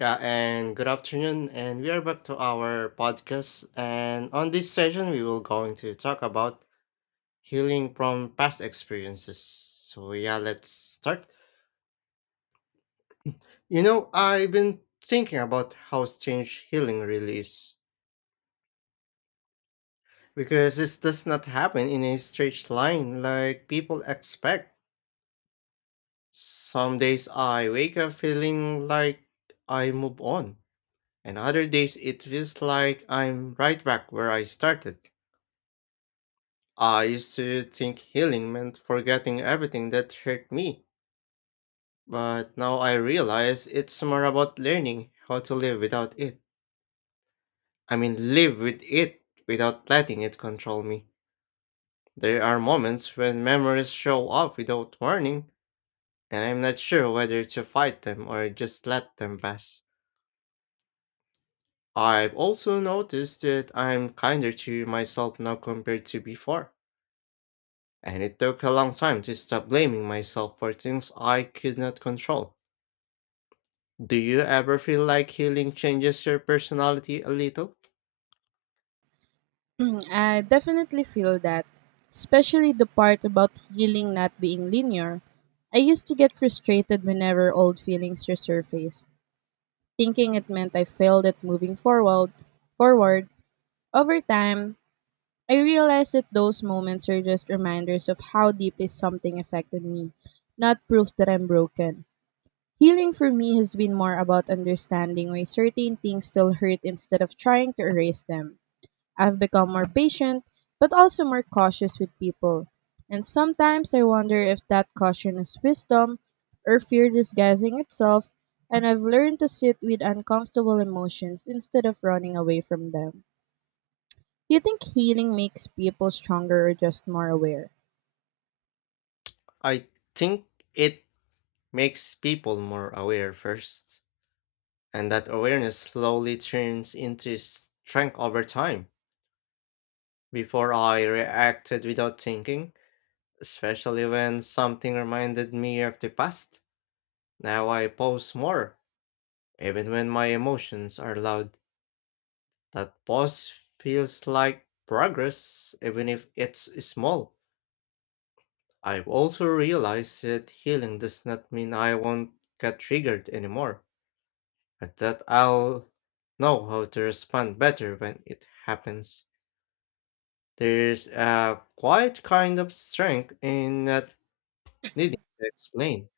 Yeah, and good afternoon. And we are back to our podcast. And on this session, we will going to talk about healing from past experiences. So yeah, let's start. I've been thinking about how strange healing really is because this does not happen in a straight line like people expect. Some days I wake up feeling like I move on, and other days it feels like I'm right back where I started. I used to think healing meant forgetting everything that hurt me, but now I realize it's more about learning how to live without it. I mean, live with it without letting it control me. There are moments when memories show up without warning, and I'm not sure whether to fight them or just let them pass. I've also noticed that I'm kinder to myself now compared to before, and it took a long time to stop blaming myself for things I could not control. Do you ever feel like healing changes your personality a little? Mm, I definitely feel that, especially the part about healing not being linear. I used to get frustrated whenever old feelings resurfaced, thinking it meant I failed at moving forward. Forward over time, I realized that those moments are just reminders of how deeply something affected me, not proof that I'm broken. Healing for me has been more about understanding why certain things still hurt instead of trying to erase them. I've become more patient, but also more cautious with people. And sometimes I wonder if that caution is wisdom or fear disguising itself, and I've learned to sit with uncomfortable emotions instead of running away from them. Do you think healing makes people stronger or just more aware? I think it makes people more aware first, and that awareness slowly turns into strength over time. Before I reacted without thinking, especially when something reminded me of the past. Now I pause more, even when my emotions are loud. That pause feels like progress, even if it's small. I've also realized that healing does not mean I won't get triggered anymore, but that I'll know how to respond better when it happens. There's a quiet kind of strength in not needing to explain,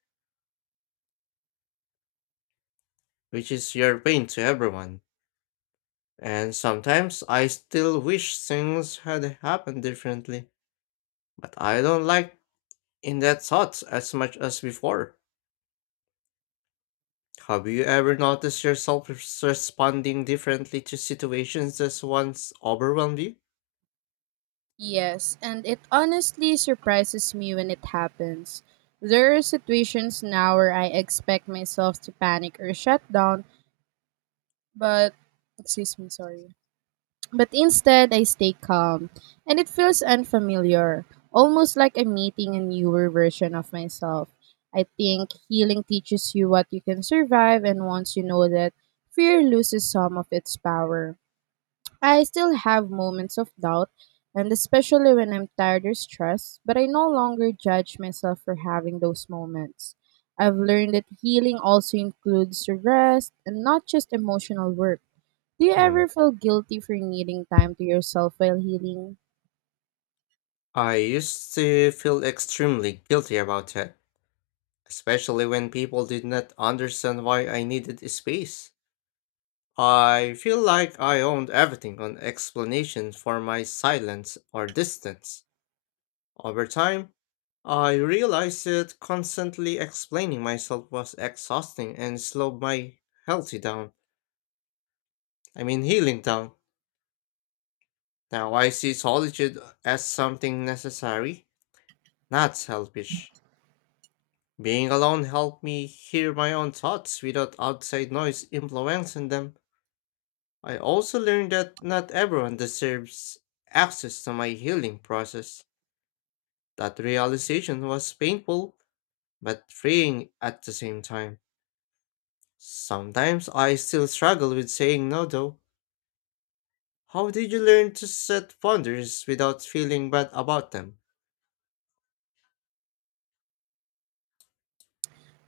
which is your pain to everyone. And sometimes I still wish things had happened differently, but I don't like in that thought as much as before. Have you ever noticed yourself responding differently to situations that once overwhelmed you? Yes, and it honestly surprises me when it happens. There are situations now where I expect myself to panic or shut down, but excuse me, sorry. But instead, I stay calm, and it feels unfamiliar, almost like I'm meeting a newer version of myself. I think healing teaches you what you can survive, and once you know that, fear loses some of its power. I still have moments of doubt, and especially when I'm tired or stressed, but I no longer judge myself for having those moments. I've learned that healing also includes rest and not just emotional work. Do you ever Hmm. feel guilty for needing time to yourself while healing? I used to feel extremely guilty about it, especially when people did not understand why I needed a space. I feel like I owned everything on explanation for my silence or distance. Over time, I realized that constantly explaining myself was exhausting and slowed my healthy down. I mean, healing down. Now I see solitude as something necessary, not selfish. Being alone helped me hear my own thoughts without outside noise influencing them. I also learned that not everyone deserves access to my healing process. That realization was painful but freeing at the same time. Sometimes I still struggle with saying no though. How did you learn to set boundaries without feeling bad about them?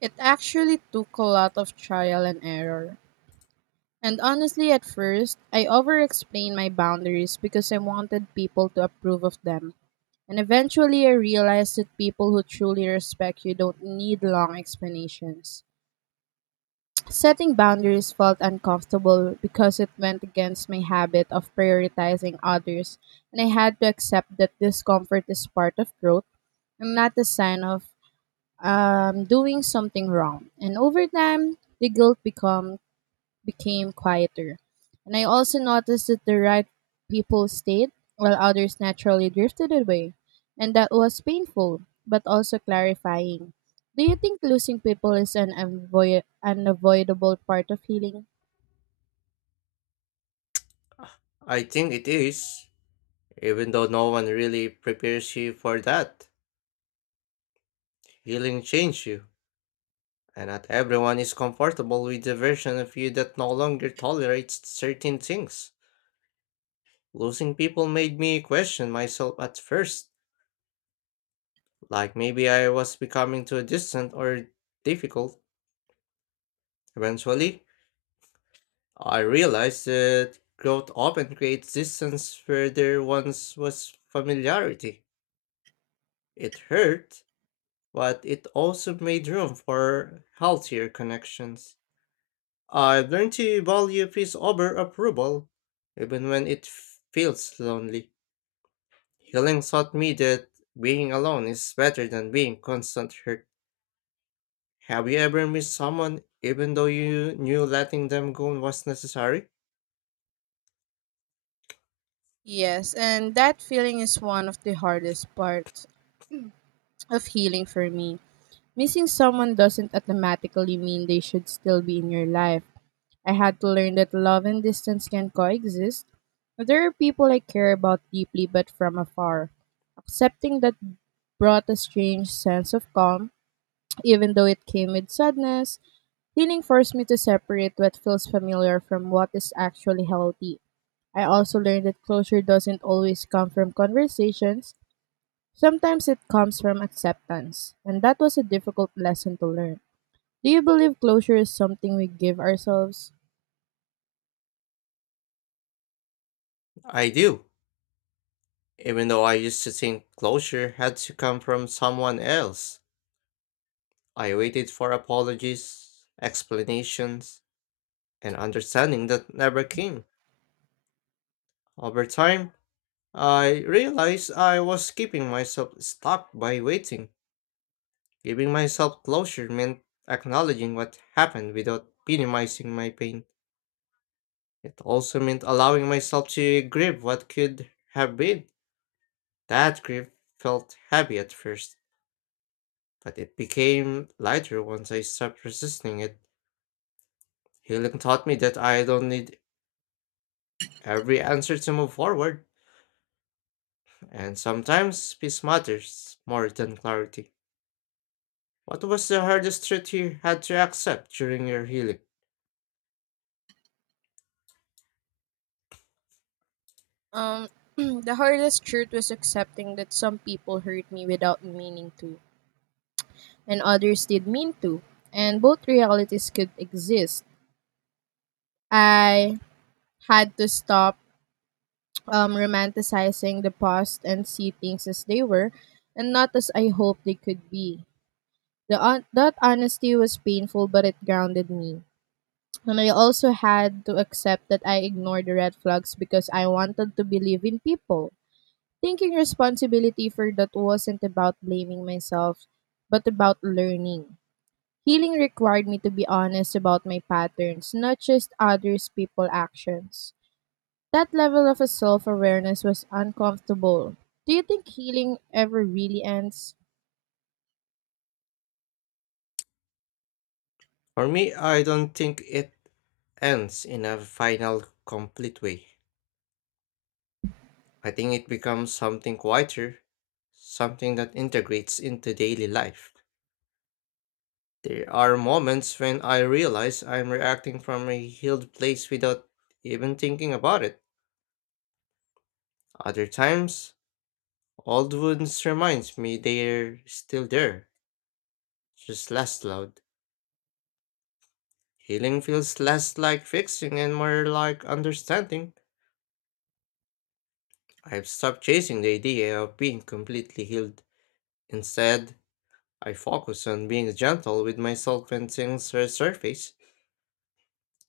It actually took a lot of trial and error. And honestly, at first, I over explained my boundaries because I wanted people to approve of them. And eventually, I realized that people who truly respect you don't need long explanations. Setting boundaries felt uncomfortable because it went against my habit of prioritizing others, and I had to accept that discomfort is part of growth and not a sign of doing something wrong. And over time, the guilt become became quieter. And I also noticed that the right people stayed while others naturally drifted away. And that was painful, but also clarifying. Do you think losing people is an unavoidable part of healing? I think it is. Even though no one really prepares you for that, healing changes you, and not everyone is comfortable with the version of you that no longer tolerates certain things. Losing people made me question myself at first, like maybe I was becoming too distant or difficult. Eventually, I realized that growth often creates distance where there once was familiarity. It hurt, but it also made room for healthier connections. I've learned to value peace over approval, even when it feels lonely. Healing taught me that being alone is better than being constant hurt. Have you ever missed someone even though you knew letting them go was necessary? Yes, and that feeling is one of the hardest parts of healing for me. Missing someone doesn't automatically mean they should still be in your life. I had to learn that love and distance can coexist. There are people I care about deeply but from afar. Accepting that brought a strange sense of calm, even though it came with sadness. Healing forced me to separate what feels familiar from what is actually healthy. I also learned that closure doesn't always come from conversations. Sometimes it comes from acceptance, and that was a difficult lesson to learn. Do you believe closure is something we give ourselves? I do. Even though I used to think closure had to come from someone else, I waited for apologies, explanations, and understanding that never came. Over time, I realized I was keeping myself stuck by waiting. Giving myself closure meant acknowledging what happened without minimizing my pain. It also meant allowing myself to grieve what could have been. That grief felt heavy at first, but it became lighter once I stopped resisting it. Healing taught me that I don't need every answer to move forward, and sometimes peace matters more than clarity. What was the hardest truth you had to accept during your healing? Um, the hardest truth was accepting that some people hurt me without meaning to, and others did mean to, and both realities could exist. I had to stop romanticizing the past and see things as they were, and not as I hoped they could be. That honesty was painful, but it grounded me. And I also had to accept that I ignored the red flags because I wanted to believe in people. Taking responsibility for that wasn't about blaming myself, but about learning. Healing required me to be honest about my patterns, not just others people actions. That level of self-awareness was uncomfortable. Do you think healing ever really ends? For me, I don't think it ends in a final, complete way. I think it becomes something quieter, something that integrates into daily life. There are moments when I realize I'm reacting from a healed place without even thinking about it. Other times, old wounds reminds me they're still there, just less loud. Healing feels less like fixing and more like understanding. I've stopped chasing the idea of being completely healed. Instead, I focus on being gentle with myself when things resurface.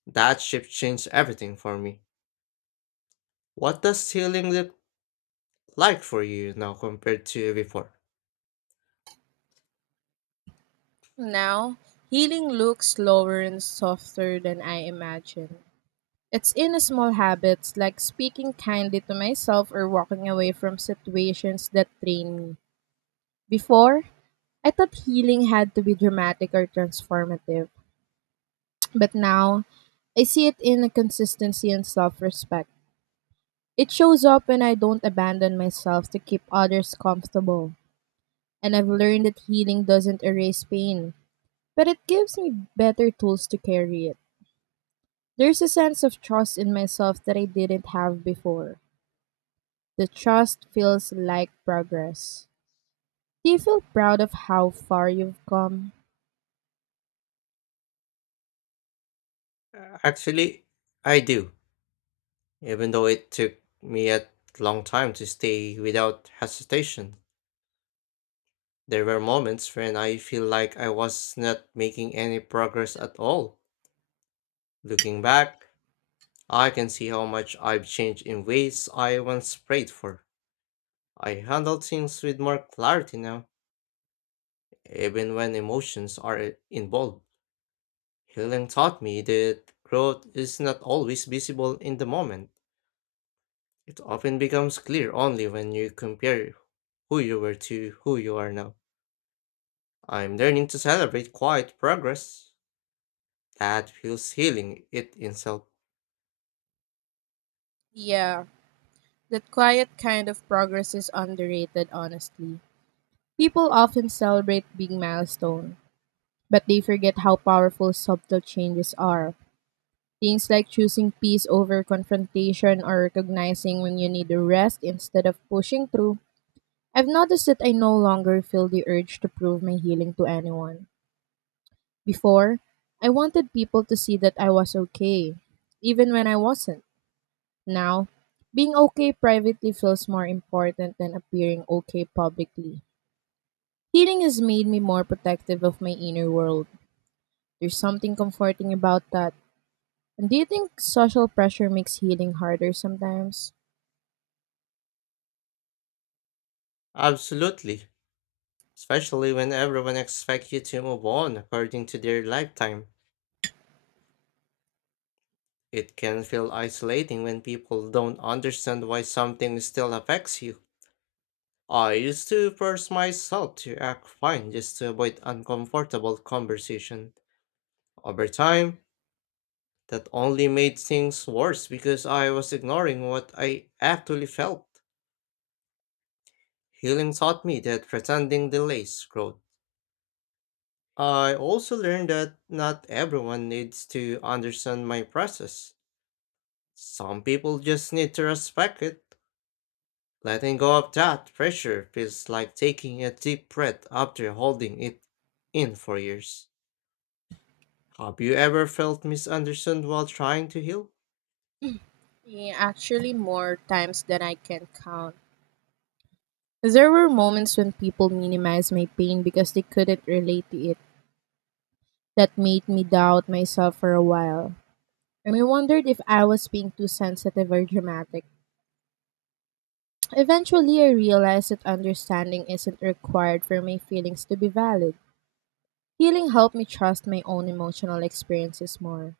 That shift changed everything for me. What does healing look like for you now compared to before? Now, healing looks slower and softer than I imagined. It's in the small habits like speaking kindly to myself or walking away from situations that drain me. Before, I thought healing had to be dramatic or transformative, but now I see it in a consistency and self respect. It shows up when I don't abandon myself to keep others comfortable. And I've learned that healing doesn't erase pain, but it gives me better tools to carry it. There's a sense of trust in myself that I didn't have before. The trust feels like progress. Do you feel proud of how far you've come? Actually, I do, even though it took me a long time to stay without hesitation. There were moments when I feel like I was not making any progress at all. Looking back, I can see how much I've changed in ways I once prayed for. I handle things with more clarity now, even when emotions are involved. Healing taught me that growth is not always visible in the moment. It often becomes clear only when you compare who you were to who you are now. I'm learning to celebrate quiet progress. That feels healing it itself. Yeah, that quiet kind of progress is underrated, honestly. People often celebrate big milestones, but they forget how powerful subtle changes are. Things like choosing peace over confrontation or recognizing when you need a rest instead of pushing through. I've noticed that I no longer feel the urge to prove my healing to anyone. Before, I wanted people to see that I was okay, even when I wasn't. Now, being okay privately feels more important than appearing okay publicly. Healing has made me more protective of my inner world. There's something comforting about that. And do you think social pressure makes healing harder sometimes? Absolutely, especially when everyone expects you to move on according to their lifetime. It can feel isolating when people don't understand why something still affects you. I used to force myself to act fine just to avoid uncomfortable conversation. Over time, that only made things worse because I was ignoring what I actually felt. Healing taught me that pretending delays growth. I also learned that not everyone needs to understand my process. Some people just need to respect it. Letting go of that pressure feels like taking a deep breath after holding it in for years. Have you ever felt misunderstood while trying to heal? Yeah, actually, more times than I can count. There were moments when people minimized my pain because they couldn't relate to it. That made me doubt myself for a while. And I wondered if I was being too sensitive or dramatic. Eventually, I realized that understanding isn't required for my feelings to be valid. Healing helped me trust my own emotional experiences more.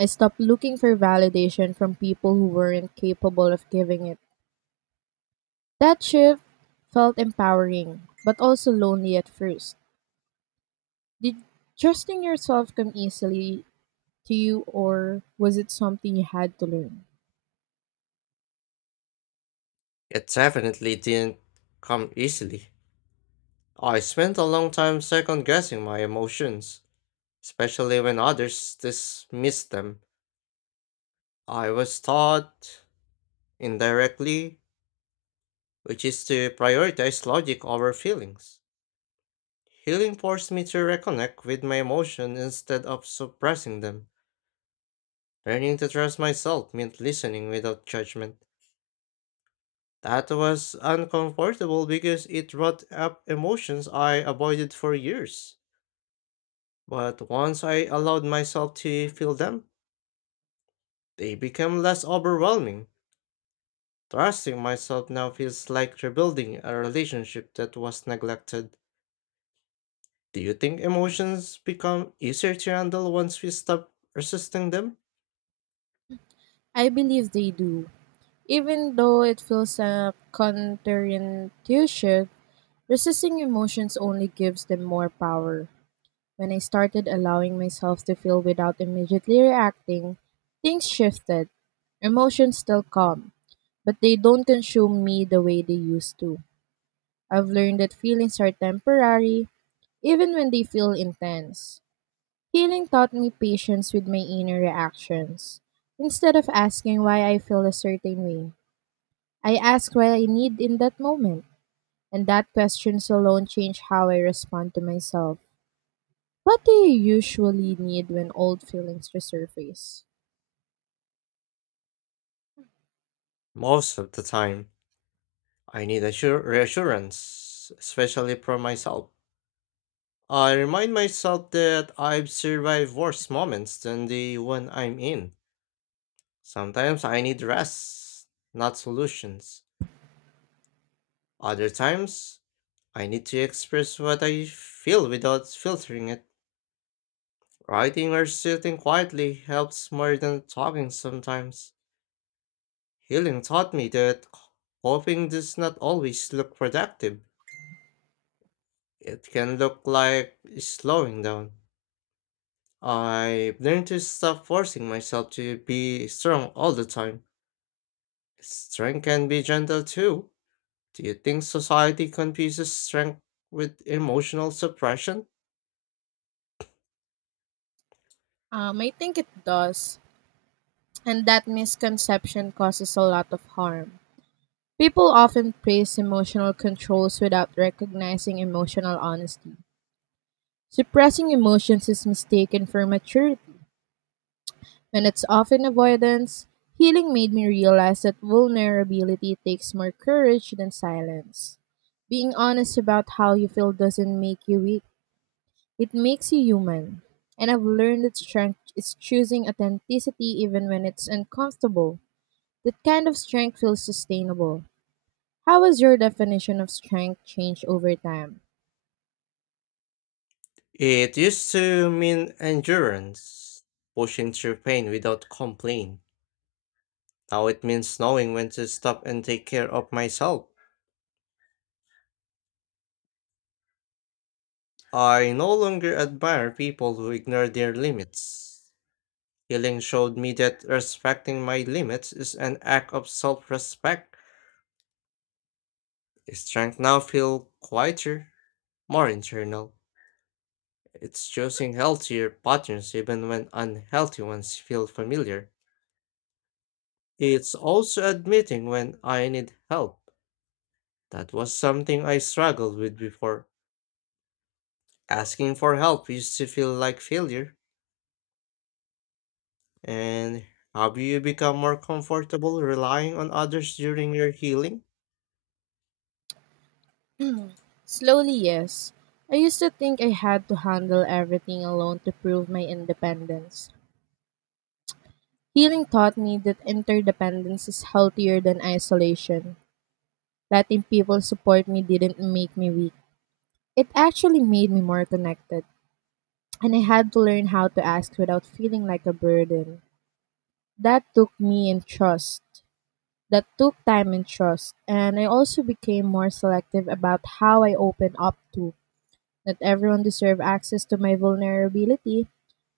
I stopped looking for validation from people who weren't capable of giving it. That shift felt empowering, but also lonely at first. Did trusting yourself come easily to you, or was it something you had to learn? It definitely didn't come easily. I spent a long time second guessing my emotions, especially when others dismissed them. I was taught indirectly which is to prioritize logic over feelings. Healing forced me to reconnect with my emotions instead of suppressing them. Learning to trust myself meant listening without judgment. That was uncomfortable because it brought up emotions I avoided for years. But once I allowed myself to feel them, they became less overwhelming. Trusting myself now feels like rebuilding a relationship that was neglected. Do you think emotions become easier to handle once we stop resisting them? I believe they do. Even though it feels counterintuitive, resisting emotions only gives them more power. When I started allowing myself to feel without immediately reacting, things shifted. Emotions still come, but they don't consume me the way they used to. I've learned that feelings are temporary, even when they feel intense. Healing taught me patience with my inner reactions. Instead of asking why I feel a certain way, I ask what I need in that moment, and that questions alone change how I respond to myself. What do you usually need when old feelings resurface? Most of the time, I need reassurance, especially from myself. I remind myself that I've survived worse moments than the one I'm in. Sometimes I need rest, not solutions. Other times, I need to express what I feel without filtering it. Writing or sitting quietly helps more than talking sometimes. Healing taught me that coping does not always look productive. It can look like slowing down. I've learned to stop forcing myself to be strong all the time. Strength can be gentle too. Do you think society confuses strength with emotional suppression? I think it does, and that misconception causes a lot of harm. People often praise emotional controls without recognizing emotional honesty. Suppressing emotions is mistaken for maturity, and it's often avoidance. Healing made me realize that vulnerability takes more courage than silence. Being honest about how you feel doesn't make you weak. It makes you human. And I've learned that strength is choosing authenticity even when it's uncomfortable. That kind of strength feels sustainable. How has your definition of strength changed over time? It used to mean endurance, pushing through pain without complaint. Now it means knowing when to stop and take care of myself. I no longer admire people who ignore their limits. Healing showed me that respecting my limits is an act of self respect. Strength now feels quieter, more internal. It's choosing healthier patterns even when unhealthy ones feel familiar. It's also admitting when I need help. That was something I struggled with before. Asking for help used to feel like failure. And have you become more comfortable relying on others during your healing? Slowly, yes. I used to think I had to handle everything alone to prove my independence. Healing taught me that interdependence is healthier than isolation. Letting people support me didn't make me weak. It actually made me more connected. And I had to learn how to ask without feeling like a burden. That took me in trust. That took time and trust, and I also became more selective about how I open up to. Not everyone deserved access to my vulnerability,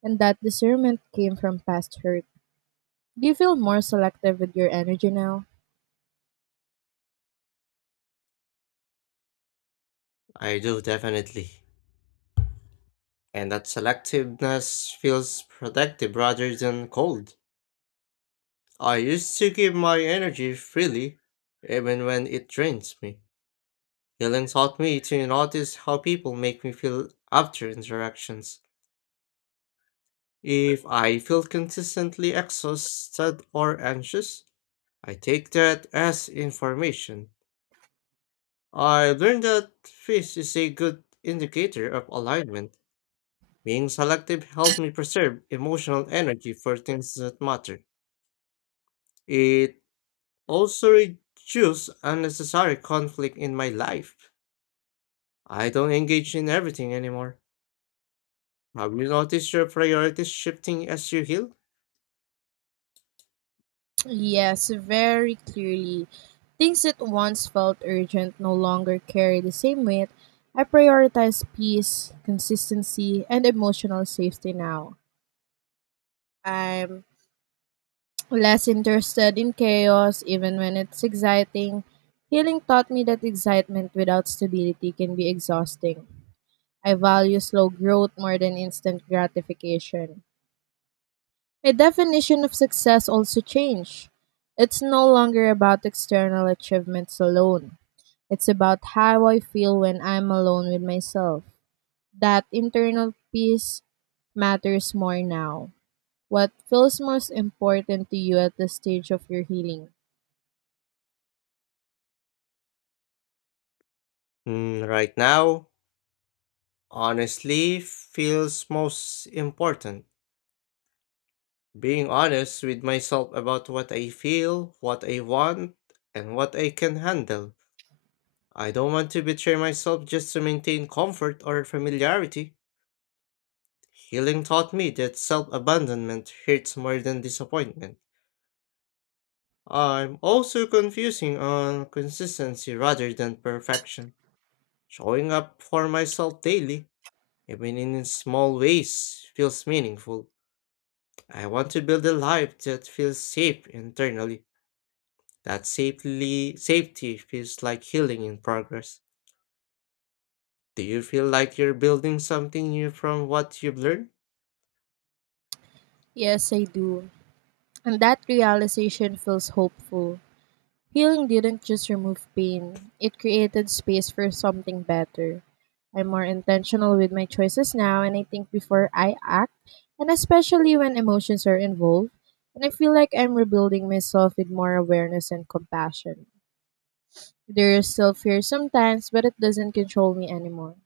and that discernment came from past hurt. Do you feel more selective with your energy now? I do definitely. And that selectiveness feels protective rather than cold. I used to give my energy freely, even when it drains me. Healing taught me to notice how people make me feel after interactions. If I feel consistently exhausted or anxious, I take that as information. I learned that fish is a good indicator of alignment. Being selective helped me preserve emotional energy for things that matter. It also reduced unnecessary conflict in my life. I don't engage in everything anymore. Have you noticed your priorities shifting as you heal? Yes, very clearly. Things that once felt urgent no longer carry the same weight. I prioritize peace, consistency, and emotional safety now. I'm less interested in chaos, even when it's exciting. Healing taught me that excitement without stability can be exhausting. I value slow growth more than instant gratification. My definition of success also changed. It's no longer about external achievements alone. It's about how I feel when I'm alone with myself. That internal peace matters more now. What feels most important to you at the stage of your healing? Right now, honestly feels most important. Being honest with myself about what I feel, what I want, and what I can handle. I don't want to betray myself just to maintain comfort or familiarity. Healing taught me that self abandonment hurts more than disappointment. I'm also confusing on consistency rather than perfection. Showing up for myself daily, even in small ways, feels meaningful. I want to build a life that feels safe internally. That safely safety feels like healing in progress. Do you feel like you're building something new from what you've learned? Yes, I do. And that realization feels hopeful. Healing didn't just remove pain, it created space for something better. I'm more intentional with my choices now and I think before I act, and especially when emotions are involved. And I feel like I'm rebuilding myself with more awareness and compassion. There is still fear sometimes, but it doesn't control me anymore.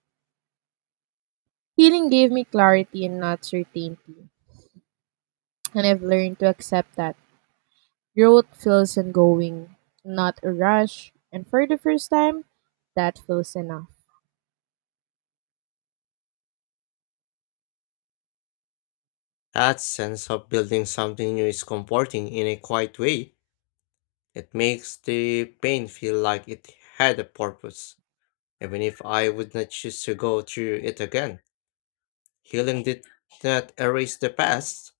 Healing gave me clarity and not certainty, and I've learned to accept that. Growth feels ongoing, not a rush, and for the first time, that feels enough. That sense of building something new is comforting in a quiet way. It makes the pain feel like it had a purpose, even if I would not choose to go through it again. Healing did not erase the past,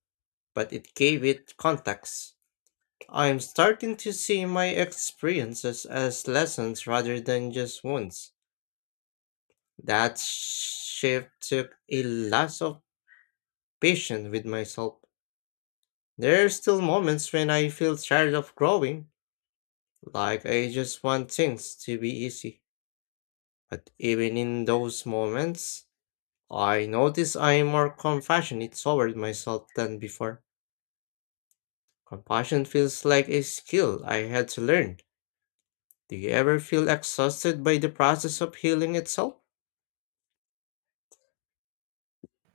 but it gave it context. I'm starting to see my experiences as lessons rather than just wounds. That shift took a lot of patience with myself. There are still moments when I feel tired of growing, like, I just want things to be easy. But even in those moments, I notice I am more compassionate toward myself than before. Compassion feels like a skill I had to learn. Do you ever feel exhausted by the process of healing itself?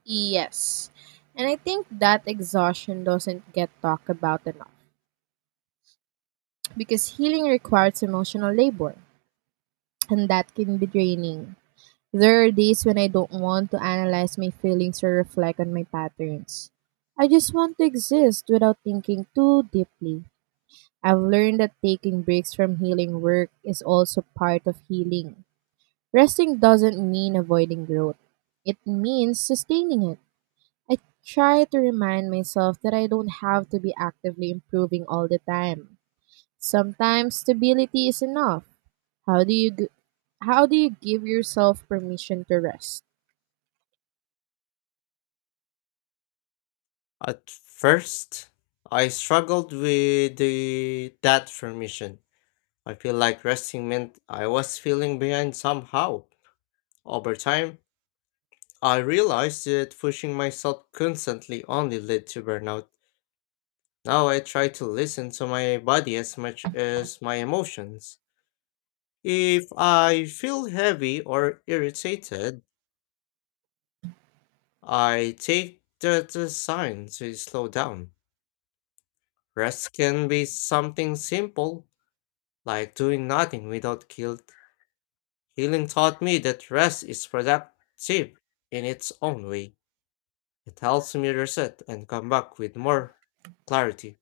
Yes. And I think that exhaustion doesn't get talked about enough because healing requires emotional labor, and that can be draining. There are days when I don't want to analyze my feelings or reflect on my patterns. I just want to exist without thinking too deeply. I've learned that taking breaks from healing work is also part of healing. Resting doesn't mean avoiding growth, it means sustaining it. I try to remind myself that I don't have to be actively improving all the time. Sometimes stability is enough. How do you g- how do you give yourself permission to rest? At first, I struggled with that permission. I feel like resting meant I was feeling behind somehow. Over time, I realized that pushing myself constantly only led to burnout. Now I try to listen to my body as much as my emotions. If I feel heavy or irritated, I take that as a sign to slow down. Rest can be something simple like doing nothing without guilt. Healing taught me that rest is productive in its own way. It helps me reset and come back with more clarity,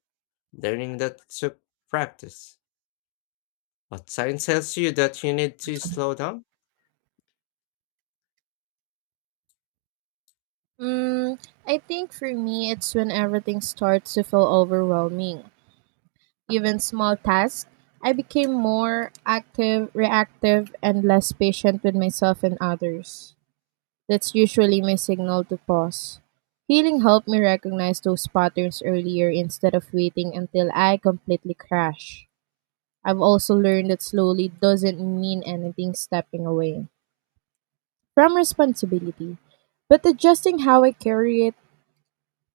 learning that took practice. But science tells you that you need to slow down. Mm, I think for me it's when everything starts to feel overwhelming. Even small tasks, I became more reactive and less patient with myself and others. That's usually my signal to pause. Healing helped me recognize those patterns earlier instead of waiting until I completely crash. I've also learned that slowly doesn't mean anything stepping away from responsibility, but adjusting how I carry it,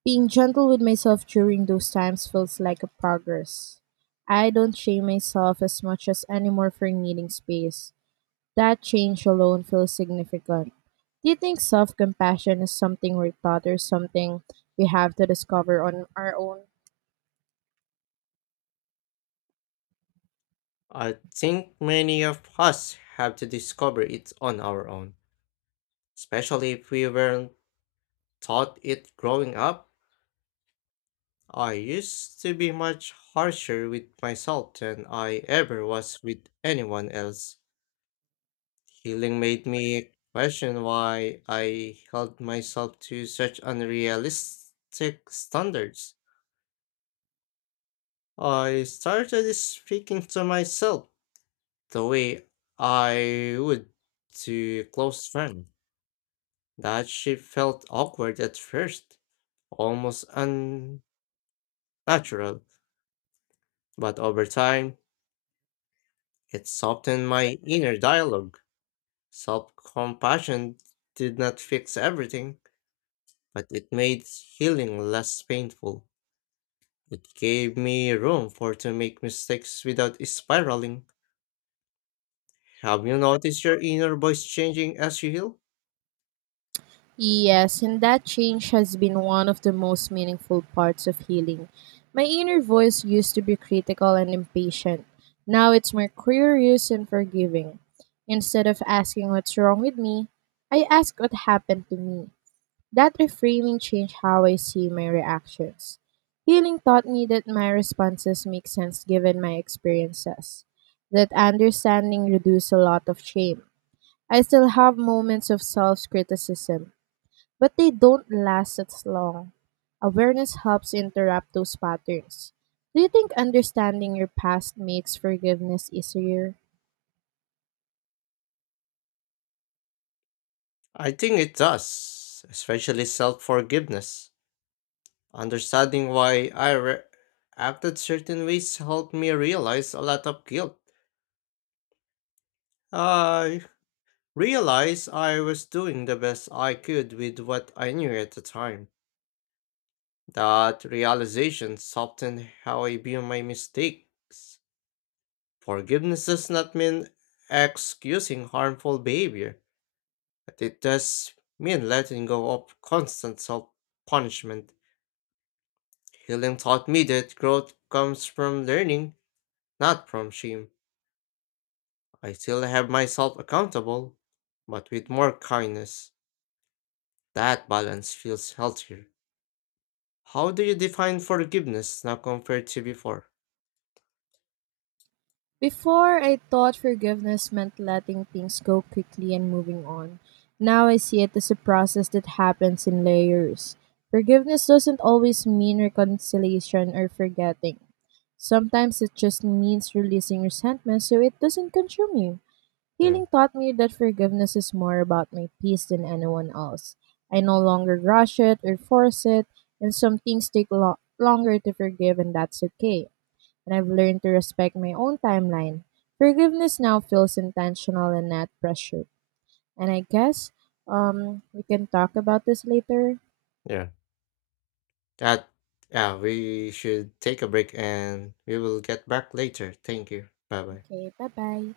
being gentle with myself during those times feels like a progress. I don't shame myself as much as anymore for needing space. That change alone feels significant. Do you think self compassion is something we're taught or something we have to discover on our own? I think many of us have to discover it on our own, especially if we weren't taught it growing up. I used to be much harsher with myself than I ever was with anyone else. Healing made me question why I held myself to such unrealistic standards. I started speaking to myself the way I would to a close friend. That shift felt awkward at first, almost unnatural, but over time, it softened my inner dialogue. Self compassion did not fix everything, but it made healing less painful. It gave me room for to make mistakes without spiraling. Have you noticed your inner voice changing as you heal? Yes, and that change has been one of the most meaningful parts of healing. My inner voice used to be critical and impatient. Now it's more curious and forgiving. Instead of asking what's wrong with me, I ask what happened to me. That reframing changed how I see my reactions. Healing taught me that my responses make sense given my experiences. That understanding reduced a lot of shame. I still have moments of self criticism, but they don't last as long. Awareness helps interrupt those patterns. Do you think understanding your past makes forgiveness easier? I think it does, especially self-forgiveness. Understanding why I acted certain ways helped me realize a lot of guilt. I realized I was doing the best I could with what I knew at the time. That realization softened how I view my mistakes. Forgiveness does not mean excusing harmful behavior, but it does mean letting go of constant self punishment. Healing taught me that growth comes from learning, not from shame. I still have myself accountable, but with more kindness. That balance feels healthier. How do you define forgiveness now compared to before? Before, I thought forgiveness meant letting things go quickly and moving on. Now I see it as a process that happens in layers. Forgiveness doesn't always mean reconciliation or forgetting. Sometimes it just means releasing resentment so it doesn't consume you. Hmm. Healing taught me that forgiveness is more about my peace than anyone else. I no longer rush it or force it, and some things take longer to forgive, and that's okay and I've learned to respect my own timeline. Forgiveness now feels intentional and not pressured. And I guess we can talk about this later. Yeah. That Yeah, we should take a break and we will get back later. Thank you. Bye bye. Okay, bye bye.